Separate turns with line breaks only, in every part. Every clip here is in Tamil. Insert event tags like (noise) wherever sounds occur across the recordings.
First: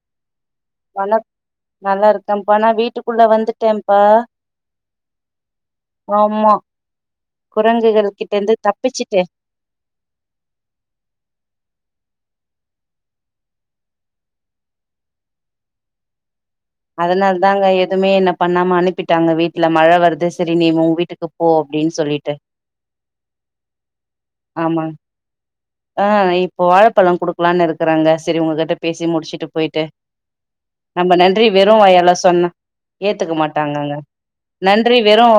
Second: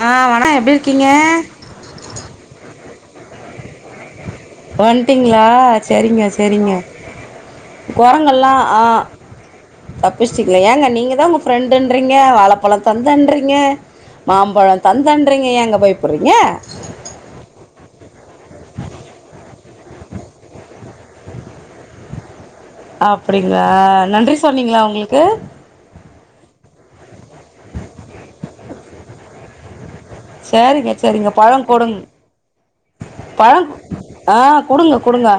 ஆ (unintelligible)
வணக் நல்லாருக்கம்பா நா வீட்டுக்குள்ள வந்துட்டேம்
வன்ட்டிங்களா செரிங்க
ஆமா
செரிங்க
குரங்குகள் கிட்ட
கொரங்கல்லா
இருந்து
ஆ
தப்பிச்சுட்டே
தப்பிஷ்டிங்ளே ஏங்க நீங்க தா உங்க பிரண்டுன் னிங்க வாலப்பலந் தந்தண்றீங்க மாம்பழம் தந்தண்றீங்க ஏங்க பயபுற்றீங்க
அதனால தாங்க எதுமே என்ன பண்ணாம அனுப்பிட்டாங்க வீட்ல மழ வருது சரி நீ ஊ வீட்டுக்கு போ அப்டின் சொல்லிட்டு
அப்படிங்ளா நன்றி சொன்னீங்ளா
ஆமாங்
அவுங்குளுக்கு
த்தலா குடுக்கலான் இருக்கறங்க செரி உங்ககிட்ட பேசி முடிச்சிட்டு போய்ட்டு
சேரிங்க செரிங்க
நன்றி வெறு வாயாலா சொன்னா ஏத்துக்க
பழோ
மாட்டாங்கங்க
ஆ குடுங்க
நன்றி வெறு
குடுங்க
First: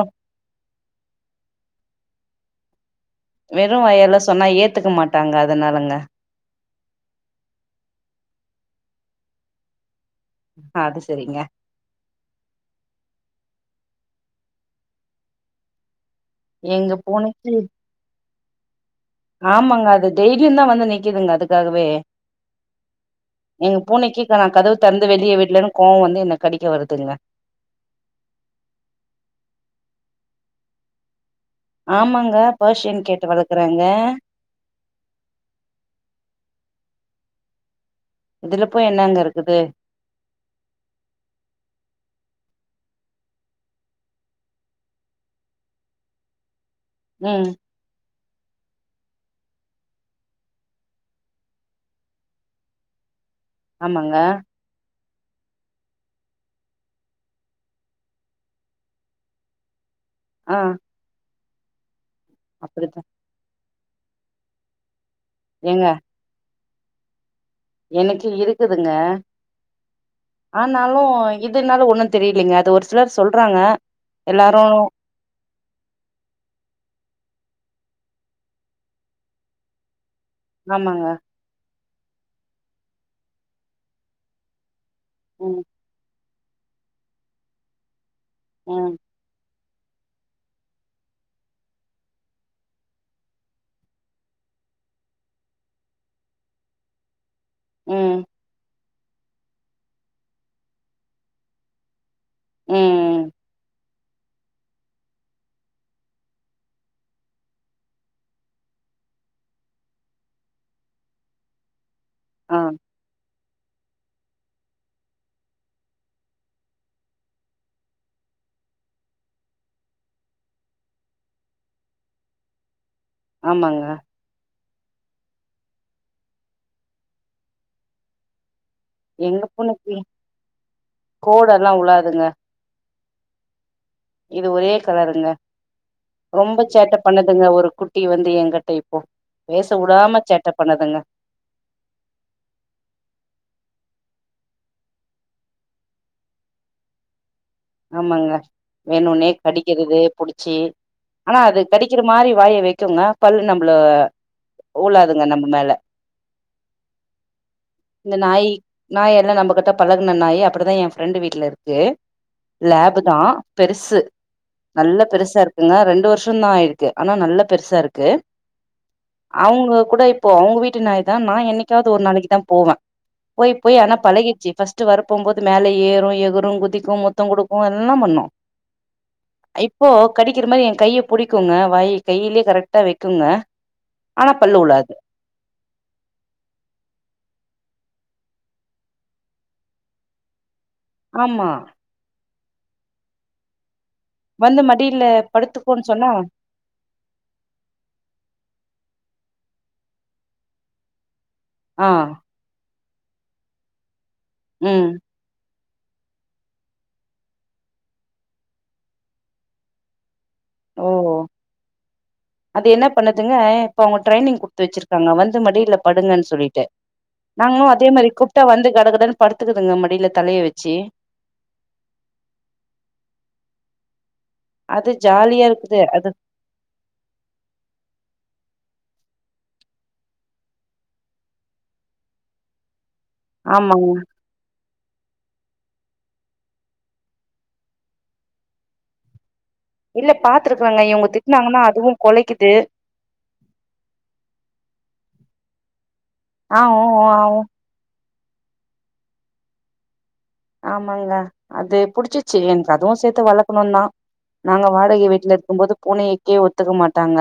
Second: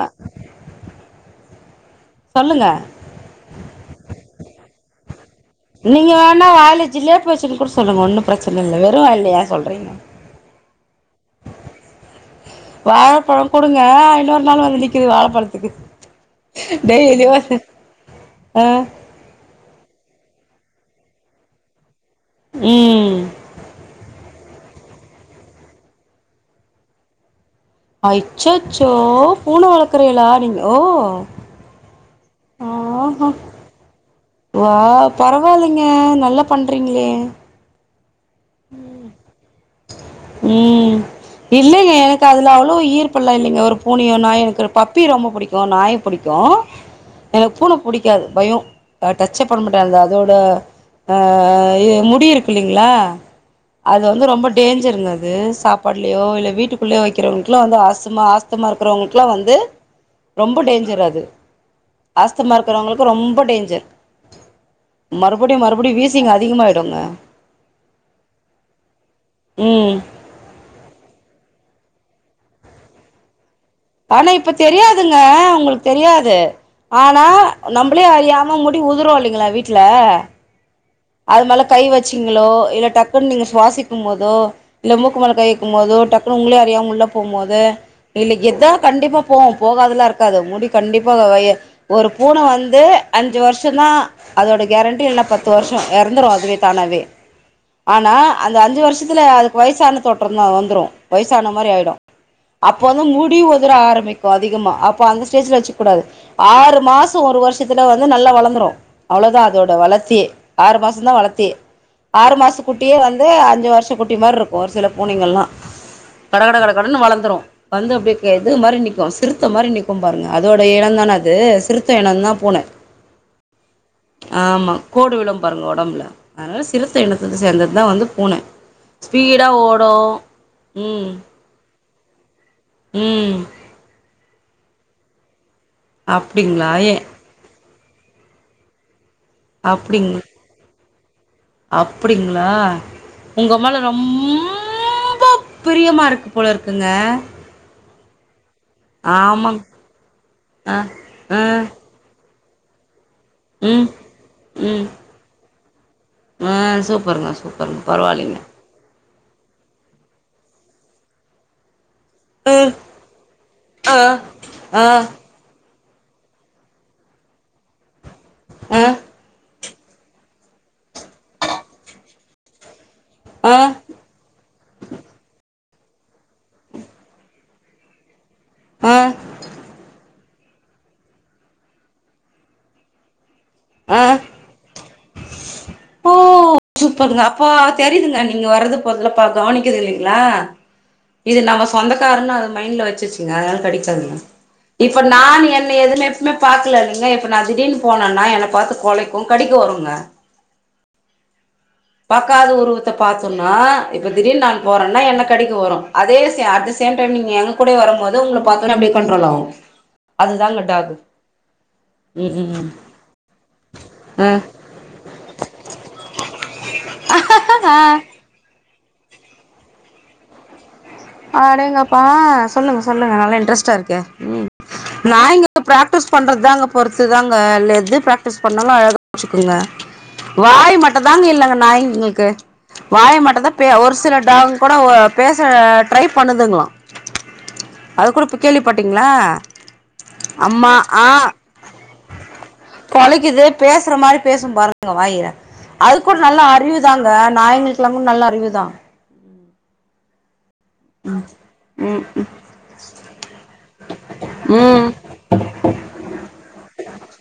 சொல்லுங்க
வெறு வாயால சொன்னா ஏத்துக்க மாட்
நீங்க வேணா வாய்ல ஜிலேப்பி வெச்சினு கூட சொல்லுங்க ஒன்னு ப்ரெச்சன இல்ல வெறு வாய்ல யா சொல்றீங்க
அது செரிங்க
தா இன்னொர் நாள் வந்து நிக்கிது வாழப்பழத்துக்கு
எங்க
டெய்லியு
பூனைக்கி
வந்து ஆ
ஆமாங்க அது டெய்லியுந்தா வந்து நிக்குதுங்க அதுக்காகவே
ம்
எங் பூனைக்கி சோ நா கதவு தெறந்து வெளிய விட்லனு கோவ் வந்து என்ன கடிக்க வருதுங்க
அய்ச்சச்சோ பூன வளக்கறீலா நீங் ஓ
ஆமாங்க பேர்ஷியன் கேட்டு வளக்குறேங்க
வாவ் பரவால்லிங்க நல்லா பண்றீங்ளே
இதுல போய் என்னங்க இருக்குது
ம் இல்லிங்க எனக்கு அதுல அவ்ளோ ஈரப்பல்லா இல்லிங்க ஒரு பூனயோ நாய் எனக்கு பப்பி ரொம்ப புடிக்கு நாய் புடிக்கு அ
ம்
எனக்கு பூன புடிக்காது பயோ அத டச்சே பண்ண மாட்ட அந்த அதோட அ இது முடி இருக்கில்லிங்ளா
ஆமாங்க
தெஞ்சிருந்தது சாப்பாட்லியோ இல்ல வீட்டுக்குள்ளே வைக்றவங்ளுக்ல்லா வந்து ஆஸ்துமா ஆஸ்துமா இருக்கறவங்ளுக்ல்லா வந்து
ஆ
ரொம்ப டேஞ்சர் அது அஸ்துமா
அப்டித்தா
இருக்றவங்ளுக்கு ரொம்ப டேஞ்சர் மறுபடியு
ஏங்க
மறுபடியு வீசிங் அதிகமாய்டுங்க
எனக்கு இருக்குதுங்க
ம்
ஆனாலு இதுனால ஒண்ணு தெரிலீங்க அது ஒரு சிலர் சொல்றாங்க
ஆனா இப்ப
எல்லாரு
தெரியாதுங்க உங்ளுக் தெரியாது ஆனா நம்பளே அறியாம முடி உதுரு இல்லிங்கிளா வீட்ல
ஆமாங்க
அது மேல கை வச்சீங்களோ இல்ல டக்குன் நீங்க சுவாசிக்கும் மோதோ இல்ல மூக்கு மேல கை
ம்
வெக்கும் மோதோ டக் உங்ளே அறியாம உள்ள போம்மோது இல்ல எதோ
ம்
கண்டிப்பா போவு போகாதல்லா இருக்காது முடி கண்டிப்பா வ ம் ஒரு பூன வந்து அஞ்சு வர்ஷோந்தா அதோ ட கேரண்டி இல்ல பத்து வர்ஷோ எறந்திரு அதுவே தானாவே ஆனா
ம்
அந்த அஞ்சு வர்ஷத் துல அதுக்கு வய்சான தோற்றோந்தா வந்திரு வய்சான மாரி ஆய்டு அப்போ வந்து
ம்
முடி உதுர ஆரம்பிக் க்கு அதிகமா அப்ப அந்த ஸ்டேஜ்ல வெச்சிக் கூடாது ஆறு மாசோ ஒரு வர்ஷத்துல வந்து நல்லா வளர்ந்துடு அ அவ்ளோதா அதோட வளத்தியே ஆறு மாசோந்தா வளத்தியே ஆறு
ஆ
மாஸ்து குட்டியே வந்து அந் அஞ்சு வர்ஷ குட்டி மார்ருக்கு ஒரு சில பூனைங்கல்லா கட கட கட கடன் வளர்ந்திரு வந்து அப்டே க இது மாரி நிக்கு சிறுத்த மாரி நிக்கு பாருங்க அதோட இன்ந் தான அது சிறுத்த எனொந்தா பூன
ஆமாங்க
ஆமா கோடு விழு பாருங்க ஒடம்புல அதனால சிறுத்த எனத்துது சேந்தத்தா வந்து பூன
எங்க
ஸ்பீடா ஓடு
பூனைக்கு
ம்
இதுங்க
ம்
இது ஒரே கலருங்க ரொம்ப
அப்டிங்களா ஏ
சேட்ட பண்ணுதுங்க ஒரு குட் ட்டி வந்து ஏங்கட்ட இப்போ பேச வுடாம சேட்ட பண்ணுதுங்க
அப்டிங்ளா உங்க மேல ரொம் அவ்ளோ பிரியமா இருக்கு போல இருக்குங்க
ம்மாங்க வேணுனே
ஆமாங்
கடிக்கிறது புடிச்சி
ஆ
ஆனா
ஆ
அது கடிக்கிற மாரி வாய வைக்குங்க பல்லு நம்ள
ம் ம்
உழாதுங்க நம்மு மேல
ஆ சூப்பருங்க சூப்பரு பரவா
இந்த
இல்லிங்க
நாய் நாய் எல்லா நம்ம கிட்ட பழகுன நாயி அப்பிடிதா என் ஃப்ரெண்டு் வீட்ல இருக்கு லேபு தா
ஆ ஆ
பெருசு
ஆ
நல்ல பெருசா இரு இதுங்க ரெண்டு வர்ஷோந்தா ஆய்ர்க்கு ஆனா நல்ல பெருசா இருக்கு
அ
அவுங்க கூட இப்போ அவுங்க வீட்டு நாய் தா நா என்னைக்காவ்து ஒரு நாளைக்கு தா போவ போய்
ஆ
போய் ஆனா பழகிட்ச்சு ஃபஸ்ட்டு வரபோம்போது மேல ஏறு எகுறு குதிக்கு முத் தோ குடுக்கு எல்லா பண்ணு
ஆ ஆ
இப்போ கடிகிற மாரி என் கைய புடிக்குங்க வாய் கையிலே கரெக்டா வெக்குங்க ஆனா பல்லு உழாது
சூப்பர்ங்க அப்போ தெரிதுங்க நீங்க வரது போறதுலா பா கவனிக்கிது இல்லைங்ளா இது
ஆமா
நம்ம சொந்தக்காருன் அது மைண்ட்ல வச்சிருச்சுங்க அதுனால கடிக்காதுங்க
வந்து
இப்ப
மடியில
நான் என்ன
படுத்துக்கோன்னு
எதுன்
சொன்னா
எப்மே பாக்குல இல்ல இப்ப நா திடீர்ன் போனானா என்ன பாத்து கொலை கு கடிக்க வருங்க
ஆ
பாக்காத உருவத்த பாத்தோன்னா இப்ப திடீர்ன் நான்
ம்
போறன்னா என்ன கடிக்கு வரு அதே சே அட் த சேம் டைம் நீங்க எங்க கூடே வரமோது உங்ள பாத்தோனே அப்டியே கண்ட்ரோல் ஆகு நல்ல
ஓ
டாகு
அது என்ன பண்ணுதுங்க இப்ப அவுங்க
ஆ
ட்ரைனிங் குடுத்து வச்சிருக்காங்க வந்து மடிட்ல படுங்கன் சொல்லிட்டு நாங்ளு அதே
ஆஹ்
மாரி கூப்ட்டா வந்து கடகடனு படுத்துக்குதுங்க மடில தலைய வச்சு
அடேங்கப்பா ஆ சொல்லுங்க சொல்லுங்க நல்லா இன்ட்ரெஸ்டா இருக்கே ம்
அது
நா
ஜாலியா
இங்க
இருக்குது அது
ப்ராக்டிஸ் பண்றதாங்க பொறுத்து தாங்க லெது ப்ராக்டிஸ் பண்ணாலு அழ வச்சுக்குங்க வாய் மட்டுந்தாங்க இல்லங்க நாய்ங்குள்க்கு வாய் மட்டு தா பே
ஆமாங்க
ஒரு சில டாக் கூட வோ பேச ட்ரை பண்ணுதுங்ளா அது கூட இப்பு கேள்விபட்டீங்ளா
இல்ல பாத்துருக்றங்க இவுங்க திட்னாங்கனா அதுவு கொழைக்கிது
கொழைக்கிது பேசுற மாரி பேசும் பாருங்க வாய்ய அதுக்கூ நல்ல
ஆ
அறிவு
ஊ ஊ
தாங்க
ஆ ஊ
நாய்ங்குளுக்குலாமு நல்ல அறிவு தா
ஆமாங்க அது
ம்
புடிச்சுச்சு என்க்கு அதுவு சேத்து வளக்கணுன் தா நாங்க
ம்
வாடகை வீட்ல இருக்கும் போது பூனையைக்கே ஒத்துக்க மாட்டாங்க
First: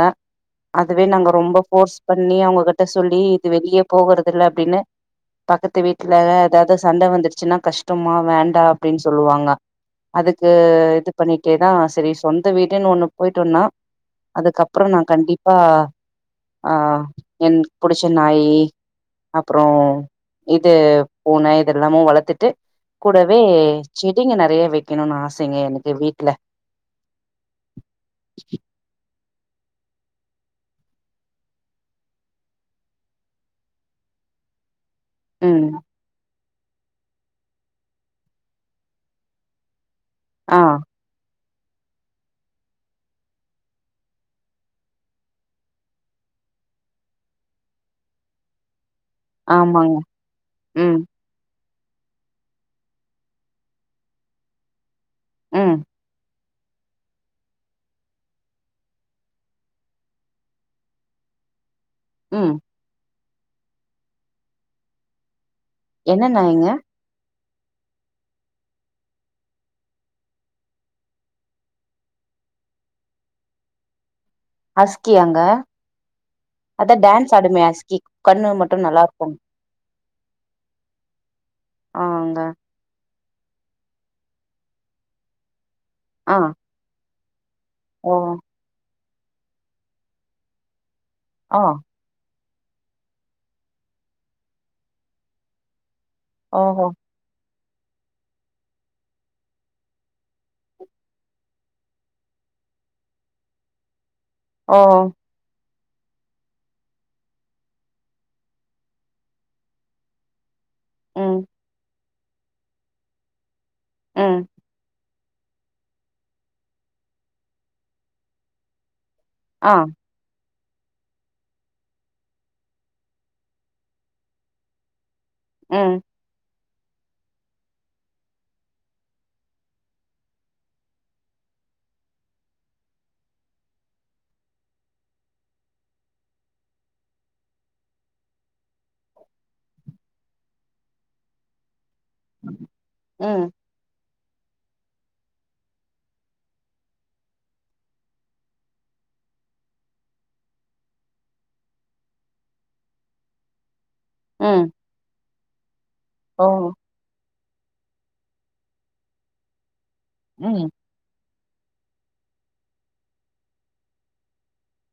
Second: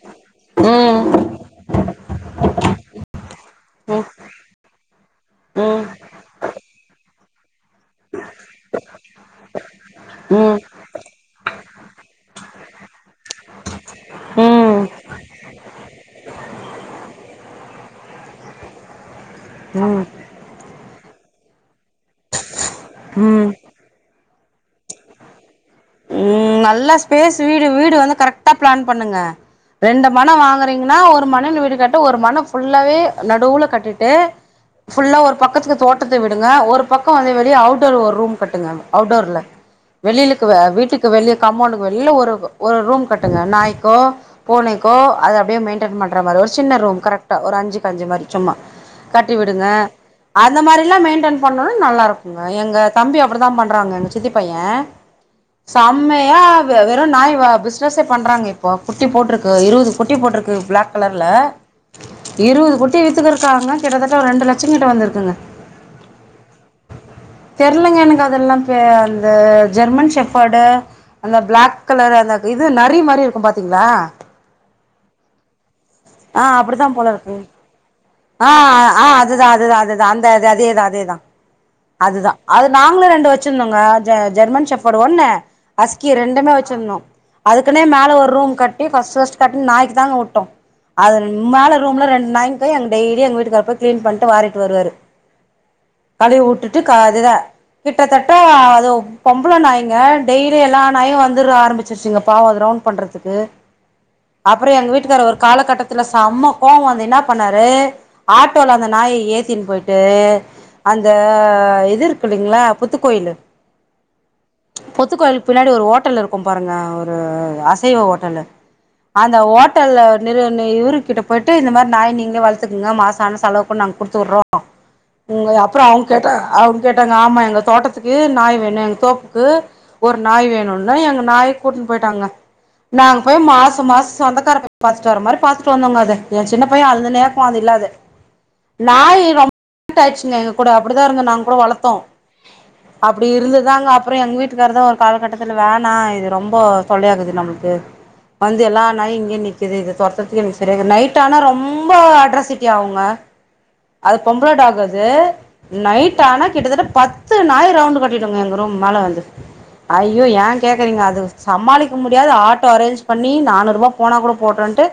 ம்
அதுவே நாங்க ரொம்ப ஃபோர்ஸ் பண்ணி அவுங்ககட்ட சொல்லி இது வெளிய
ம்
போகறதுல்ல அப்டின்னு பக்கத்து
ம்
வீட்லலா எதாது சண்ட வந்திர்ச் சும்மா வேண்டா அப்டின் சொல்லுவாங்க
ம்
அதுக்கு
ம்
இது பண்ணிட்டேதா செரி சொந்த வீடுன் ஒண்ணு போய்ட்டோன்னா அதுக்கப்றோ
ம்
நா கண்டிப்பா ஆ என்க் புடிச்ச நாயி அப்றோ
ம்
இது பூன இதெல்லாமு வளத்துட்டு கூடவே
ம்
செடிங்க நெறைய வைக்கணுன் ஆசைங்க எனக்
ம் நல்லா ஸ்பேஸ் வீடு வீடு வந்து கரெக்ட்டா பிளான் பண்ணுங்க ரெண்டு மன வாங்குறீங்குனா ஒரு மனல் வீடு கட்ட ஒரு மன ஃபுல்லாவே நடூல கட்டிட்டு ஃபுல்லா ஒரு
ம்
பக்கத்துக்கு தோட்டத்த விட் டுங்க ஒரு பக்கோ வந்து வெளிய அவ்டோர் ஒர் ரூம் கட்டுங்க அவ்டோர்ல வெள் க்குவ
ஆ
வீட்டுக்கு வெளிர் காமோண்டுக்கு வெளில ஒரு ஒரு ரூம் கட்டுங்க நாய்க்கோ பூனைக்கோ அது அப்டியே மெய்ன்டென் பண்ற மாரி ஒரு சின்ன ரூம் கரெக்ட்டா ஒரு அஞ்சுக்கு அஞ்சு மாரி சும்மா கட்டி விடுங்க
ஆமாங்க
அந்த மாரிலா
ம்
மெய்ன்டென் பண்ணோ நல்லா இருக்குங்க எங்க தம்பி அப்டிதா பண்றாங்க எங்க சித்தி பைய
ம்
சம்மயா வ வெறு நாய் வ பிஸ்னசே பண்றாங்க இப்போ குட்டி போட்ருக்கு இருவது குட்டி போட்ருக்கு ப்ளாக் கலர்ல
ம்
இருவது குட்டி வித்துக்கிருக்காங்க கிட்டத்தட்ட ஒரு ரெண்டு லட்சோ கிட்ட வந்துருக்குங்க
என்ன நாய்ங்க
தெர்லங்க எனக்கு அதெல்லா பே அந்த ஜெர்மன் செஃப் படு அந்த ப்ளாக் கலர் அந்த இது நரி மாரி இருக்கூ பாத்தீங்ளா
அஸ்கியாங்க
ஆ அப்டித்தா போலருக்கு
கண்ணு
ஆ
மட்டு நல்லா
ஆ
இருக்குங்க
அதுதா அதுதா அது அந்த அதேதா அதேதா அதுதா
ஆங்க
அது நாங்களு ரெண்டு வெ ச்சிருந்தோங்க ஜெ ஜெர்மன் செஃப்பர் ஒன்னு அஸ்கி
ஆ
ரெண்டுமே வெச்சுருந்தோ அதுக்குனே மேல
ஓ
ஒரு ரூம் கட்டி ஃபஸ்ட் ஃபஸ்ட் கட்டி நாய்க்கு தாங்க உட்டோ அது
ஆ
மேல ரூம்ல ரெண்டு நாய்ங் க டெய்லி எங்க வீட்டுக்கார் போய் க்ளீன் பண்ணிட்டு வாரிட்டு வருவாரு கழிவு ட்டுட்டு க இதுத கிட்டத்தட்ட அது பொம்பள நாய்ங்க டெய்லி எல்லா நாயு வந்துற ஆரம்பிச்சுருச்சுங்க பாவோ அது ரௌண்ட் பண்றதுக்கு அப்றோ எங்க வீட்டுக்கார் ஒரு காலகட்டத் த்துல செம்ம கோவோ வந்து என்ன பண்ணாரு ஆட்டோல அந்த நாய ஏத்தின்னு போய்ட்டு அந்த இது இருக்குல்லைங்ளா புத்துக்கோயிலு புத்துக்கோயிலுக் பின்னாடி ஒரு ஓட்டல் இருக்கும் பாருங்க ஒரு அசைவ ஓட்டலு அந்த ஓட்டல்ல நிறு இவரு கிட்ட போய்ட்டு இந்த மாரி நாய் நீங்ளே வளத்துக்குங்க மாச ஆன செலவுக்கு கூட நாங்க குடுத்துட்றோ ம் அப்பறோ அவுங்க கேட்டாக அவங்க கேட்டாங்க ஆமா எங்க தோட்டத்துக்கு நாய் வேணு எங்க தோப்புக்கு ஒரு நாய் வேணுல்ல எங்க நாய் கூட்டினு போயிட்டாங்க நாங்க போய் மாச மாச சொந்தக்காரங்கள பாத்துட்டு வர மாரி பாத்துட்டு வந்தோங்க அத எ சின்ன பைய அழுதுனே இருக்கு அது இல்லாத நாய் ரொம்ப அட்டேச்சுங்க எங்க கூட அப்படிதா இருந்தோ நாங் களு வளத்தோ அப்படி இருந்துதாங்க அப் பற எங்க வீட்டுக்காருதா ஒரு காலகட்டத்துல வேணா இது ரொம்ப தொல்லையாக்குது நம்மளுக்கு வந்து எல்லா நாயு இங்கே நிக்குது இது தொரத்ததுக்கு எனக்கு சரியா இரு நைட் ஆனா ரொம்ப அட்ராசிட்டி ஆகுங்க அது பொம்பள டாக் அது நைட் ஆனா கிட்டத்தட்ட பத் து நாயி ரவுண்டு் கட்டிடுங்க எங்க ரூம் மேல வந்து, ஐயோ ஏ
ம்.
கேக்கறீங்க அது சமாளிக்க முடியாது ஆட்டோ அரேஞ்ச் பண்ணி நானூருவா போனா கூட போட்டுன்ட்டு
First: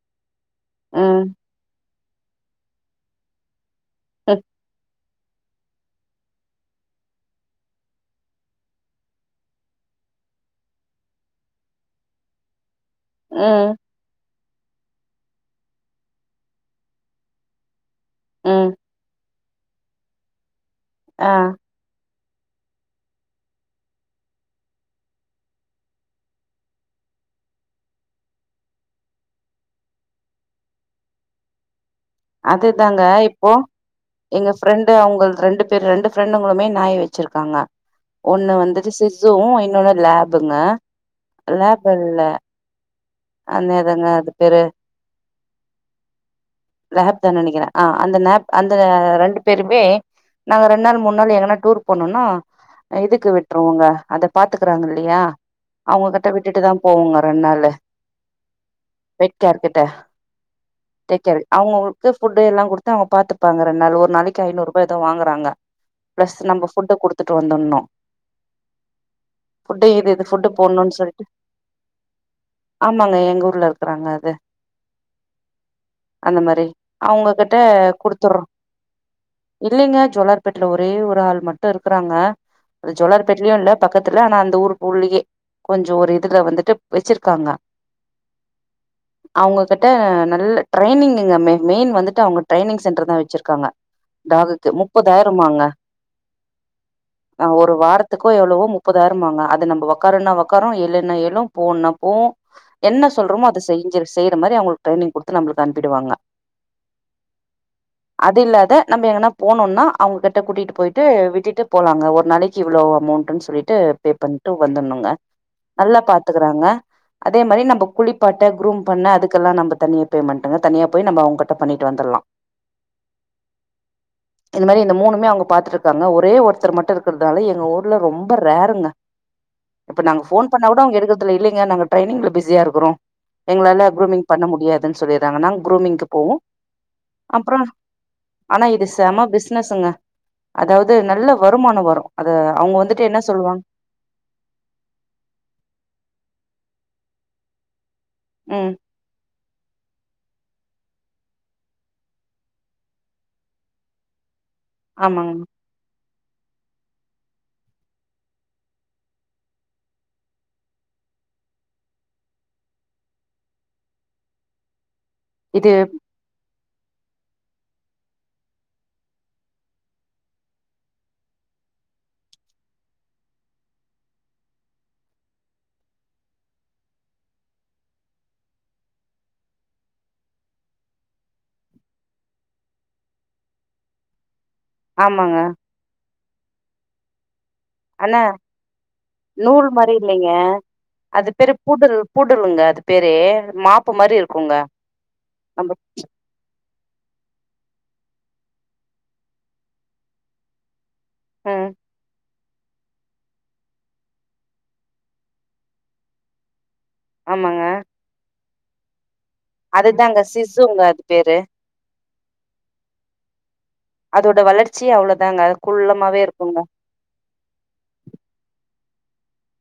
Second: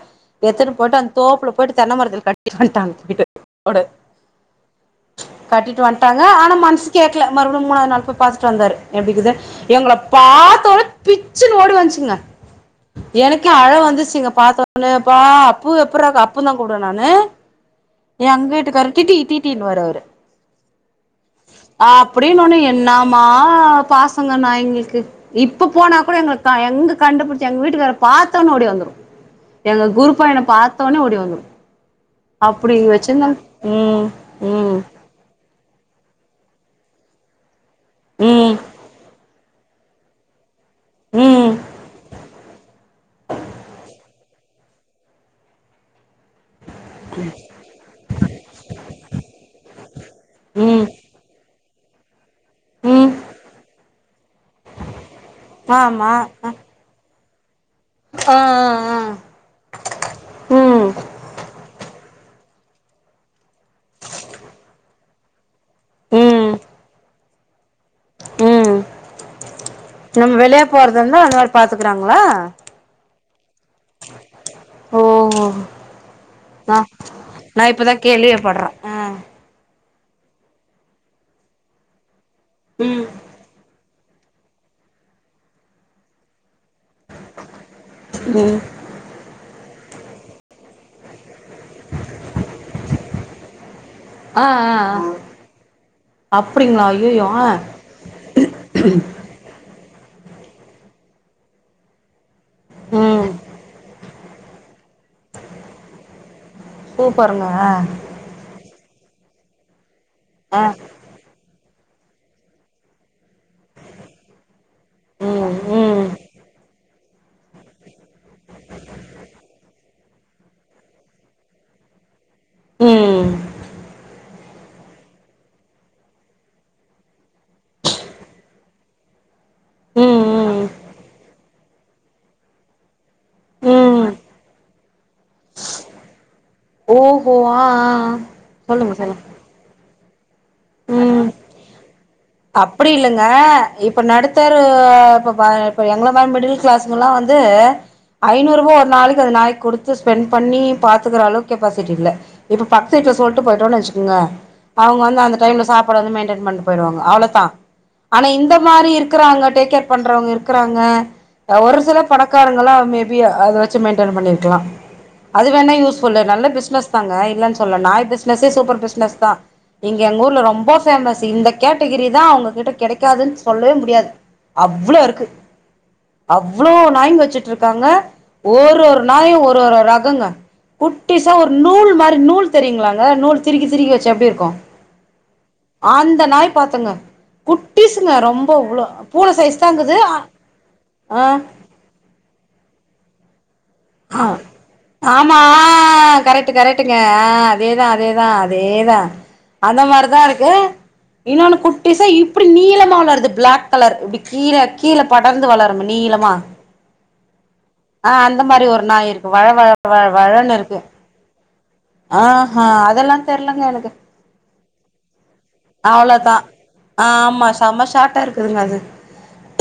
எத்தன்ன போட்டு அந்த
ம்.
தோப்புல போட்டு, தென்ன மரத்துல கட்டி வன்டாங்க போய்ட்டு ஓட
(unintelligible)
கட்டிட்டு வன் ட்டாங்க ஆனா மனசு கேக்கல, மறுபடியு மூணாவது நாள் போய் பாத்துட்டு வந்தாரு, எப்டி இக்குது எங்கள பாத்த உன்னே பிச்சின்னு ஓடி வந்துச்சுங்க எனக்கே அழ
ம்.
வந்துச்சிங்க பா்த்தோனேப்பா அப்பு எப்றாக்க அப்புன் தா கூப்புடுவே நானு எங்க
ம்.
வீட்டுக்காரு டீட்டி டீட்டின்னு வாரு அவரு
அ
அப்புடின்னுன்னே என்னமா பாசங்க நாயிங்களுக்கு, இப்ப போனா கூட எங்களுக்கு எங்க கண் டுபிடிச்சி எங்க வீட்டுக்கார பாத்தோன ஓடி வந்துரு எங்க குருபா என்ன பாத்தவுடனே ஓடி வந்துரு அப்டி
அதுதாங்க
வச்சிருந்தாங்க
இப்போ
ம்
எங்க
ம்
ஃப்ரெண்ட்டு அவுங்கள்து ரெண்டு பேர் ரெண்டு ஃரெண்டுங்களுமே நாய் வெச்சிருக்காங்க, ஒன்னு வந்துட்டு சிசுவு இன்னோனு லேபுங்க
ம் ம்
லேப் அல்ல அன்னதுங்க அது பேரு லேப் தான நினைக்கிறே ஆ அந்த னேப் அந்த ரெண்டு பேருமே நாங்க
ம்
ரெண்டு நாள் மூணு நாள் எங்கனா டூர் போனுனா
ம்
இதுக்கு விட்ருவாங்க அத பாத்துக்கறாங்க இல்லையா அவுங்க
ஆமா
கிட்ட
அ
விட்டுட்டுதா போவோங்க ரெண் நாளு
ஆ ஆ
பெட்கேர் கிட்ட
ம்
டேக்கேரு உங்ளுக்கு புட்டு எல்லா குடுத்து அவுங்க பாத்துப்பாங்க ரெண்டு நாளு ஒரு நாளைக்கு ஐநூறு ரூபா ஏதோ வாங்குறாங்க பிளஸ்
ம்
நம்ம ஃபுட்ட குடுத்துட்டு வந்துன்னோ
ம்
ஃபுட்டு இது இது
நம்ம
ஃபுட்டு
வெளிய
போட்ணுன்னு
போறதா இருந்தா
சொல்ட்டு
அந்த மாரி பாத்துக்குறாங்களா
ஆமாங்க எங்க ஊர்ல இருக்றாங்க அது
ஓ ஹ்ஓ
அந்த மாரி அவுங்க கிட்ட
கேள்வியே
குடுத்துறோ
பட்றே ஆ
இப் இல்லிங்க ஜோலார்பேட்டைல ஒரே ஒரு ஆள் மட்டு இருக்குறாங்க ஒரு
ம்
ஜோலார்பேட்டலயு இல்ல பக்கத்துல ஆனா அந்த ஊர்க்கு உள்ளயே கொஞ்சோ ஒரு இதுல வந்துட்டு வெச்சிருக்காங்க
ம்
அவ்ங்க கிட்ட நல்ல ட்ரெய்னிங்கங்க மெயின் வந்துட்டு அவேங்க ட்ரெய்னிங் சென்டர் தா வச்சிருக்காங்க
ஆ
டாக்குக்கு
ஆ ஆ
முப்பதாயிரமாங்க
அப்டிங்களா ஐயையோ ஆ
அங்க ஒரு வாரத்துக்கோ எவ்வளவோ முப்பதாயிரமாங்க அது நம்ம வக் காருண வக்காரு எழுன எழு போன போவு என்ன
ம்
சொல்றோமோ அத செஞ்சிருக் செய்ற மாரி அவங்களுக்கு ட்ரெய்னிங் குடுத்து நம்மளுக்கு அனுப்பிடுவாங்க
சூப்பருங்க ஆ
அது இல்லாத நம்ம எங்கனாப் போனோன்னா அவ்ங்க கிட்ட
ஆ
கூட்டிட்டு போயிட்டு விட்டுட்டு போலாங்கஸஒரு நாளைக்கு இவ்ளோ அமௌண்ட்டுன்னு சொ சொல்லிட்டு பே பண்ணிட்டு வந்துணுங்க
ம்
நல்லா
ம்
பாத்துக்கறாங்க அதே மாரி நம்ம குளிப்பாட்ட குரூம் பண்ண அதுக்கெல்லா நம்ம தனிய பேமெண்ட்டுங்க தனியா போய் நம்ம அவ்ங்கட்ட பண்ணிட்டு வந்துல்லா
ம்
இந்த மாரி இந்த மூணுமே அவுங்க பாத்துட்டு இருக்காங்க ஒரே ஒருத்தர் மட்டு இருக்கிறதுனால எங்க ஊர்ல ரொம்ப ரேருங்க இப்ப நாங்க
ம்
போன்
ம்
பண்ணா கூட அவுங்க எடுக்கர்த்துல்ல இல்லிங்க நா ட்ரெய்னிங்ல பிஸியா இருக்குறோ எங்களால
ம்
குரூமிங் பண்ண முடியாதுன்னு சொல்லிட்றாங்க நாங்க குரூமிங்க்கு போவோ
ஓஹோ
அப்றோ
ஆ ஆ ஆ
ஆனா இது செம பிசினஸுங்க
உம்
அது அவங்க
அப்படி
வந்துட்டு என்ன
இல்லங்க
சொல்லுவாங்க
இப்ப நடுத்தரு ப்ப ப இப்ப எங்கள மாரி மிடில் கிளாஸ்கல்லா வந்து ஐநூறு
ம்
ரூபா ஒரு நாளைக்கு அது நாய்க் குடுத்து ஸ்பெண்ட் பண்ணி பாத்துக்கற அளவு கெப்பாசிட்டி இல்ல இப்ப பக்கது வீட்ல சொல்லிட்டு போயிட்டோம்னு வச்சுக்கங்க அவ்ங்க வந்து
ஆமாங்க
அந்த டைம்ல சாப்பாடு வந்து மெயின்டெய்ன் பண்ட்டூ போயிடுவாங்க அவ்ளோதா ஆனா இந்த மாரி இருக்கறாங்க டேக் கேர் பண்றவங்க இருக்கறாங்க ஒரு சில பணக்காரங்களா மேபி அத வெச்சு மெயின்டன் பண்ணிருக்கலா அது
இது
வேணா யூஸ் புல்ல நல்ல பிஸ்னஸ் தாங்க இல்லன்னு சொல்ல நாய் பிஸ்னஸே சூப்பர் பிஸ்னஸ் தான் இங் எங் ஊர்ல ரொம்போ ஃபேமஸ் இந்த கேட்டகிரி தா அவ்ங்ககிட்ட கெடைக்காதுன்னு சொல்லவே முடியாது அவ்ளோ இருக்கு அவ்ளோ நாய்ங்க வெச்சிட்டு இருக்காங்க ஒரு ஒரு நாயும் ஒரு ஒரு ரகங்க குட்டிசா ஒரு நூல் மாரி நூல் தெரியுங்களாங்க நூல் திருகி திருகி வெச்ச எப்டி இருக்கு
ஆமாங்க
அந்த நாய் பாத்தங்க குட்டிசுங்க
ஆனா
ரொம்போ இவ்ளோ பூனை சைஸ்
நூல் மாரி
தாங்கிது
இல்லைங்க அது பேரு பூடருல் பூடருலுங்க அது பேரே
ஆ ஆமா
நம்ம
கரெக்ட்டு கரெக்ட் டுங்கஹ் அதேதா அதேதா அதேதா அந்த மாரிதா இருக்கு இன்னொன்னு
ம்
குட்டீஸ் இப் ப்டி நீளமா வளருது பிளாக் கலர் இப்டி கீழ கீழ படர்ந்து வளருமே நீளமா
ஆமாங்க
ஆ அந்த மாரி ஒரு நாய் இருக்கு வழவழ
அதுதாங்க
வழவழன்னு இருக்கு
சிசுங்க அது பேரு
ஆஹ்ஹ அதெல்லா தெர்லங்க எனக்
அதோட வளர்ச்சியே அவ்ளோ
அவ்வளோதா ஆ ஆமா செம ஷார்ட்டா இருக்குதுங்க அது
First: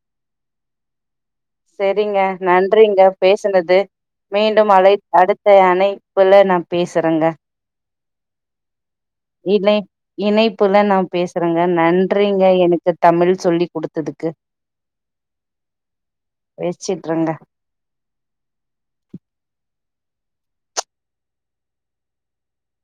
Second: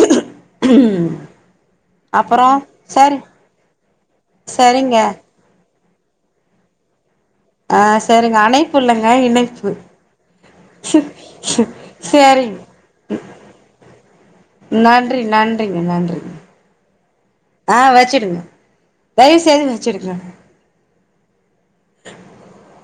உஹம்
சரிங்க நன்றிங்க பேசுனது மீண்டும் அழ
சரிங்க
அடுத்த அணை இப்பல்ல நா பேசுறங்க
ஆ சரிங்க அணைப்பு இல்லங்க
இண
இணைப்பு
இணைப்புல நான் பேசுறேங்க நன்றிங்
சேரிங்
எனக்கு தமிழ் சொல்லி் குடுத்ததுக்கு
நன்றி நன்றிங்க நன்றி
வச்சிட்றேங்க
ஆஹ் வச்சிருங்க தயவுசெய்து வச்சிருங்க (inaudible)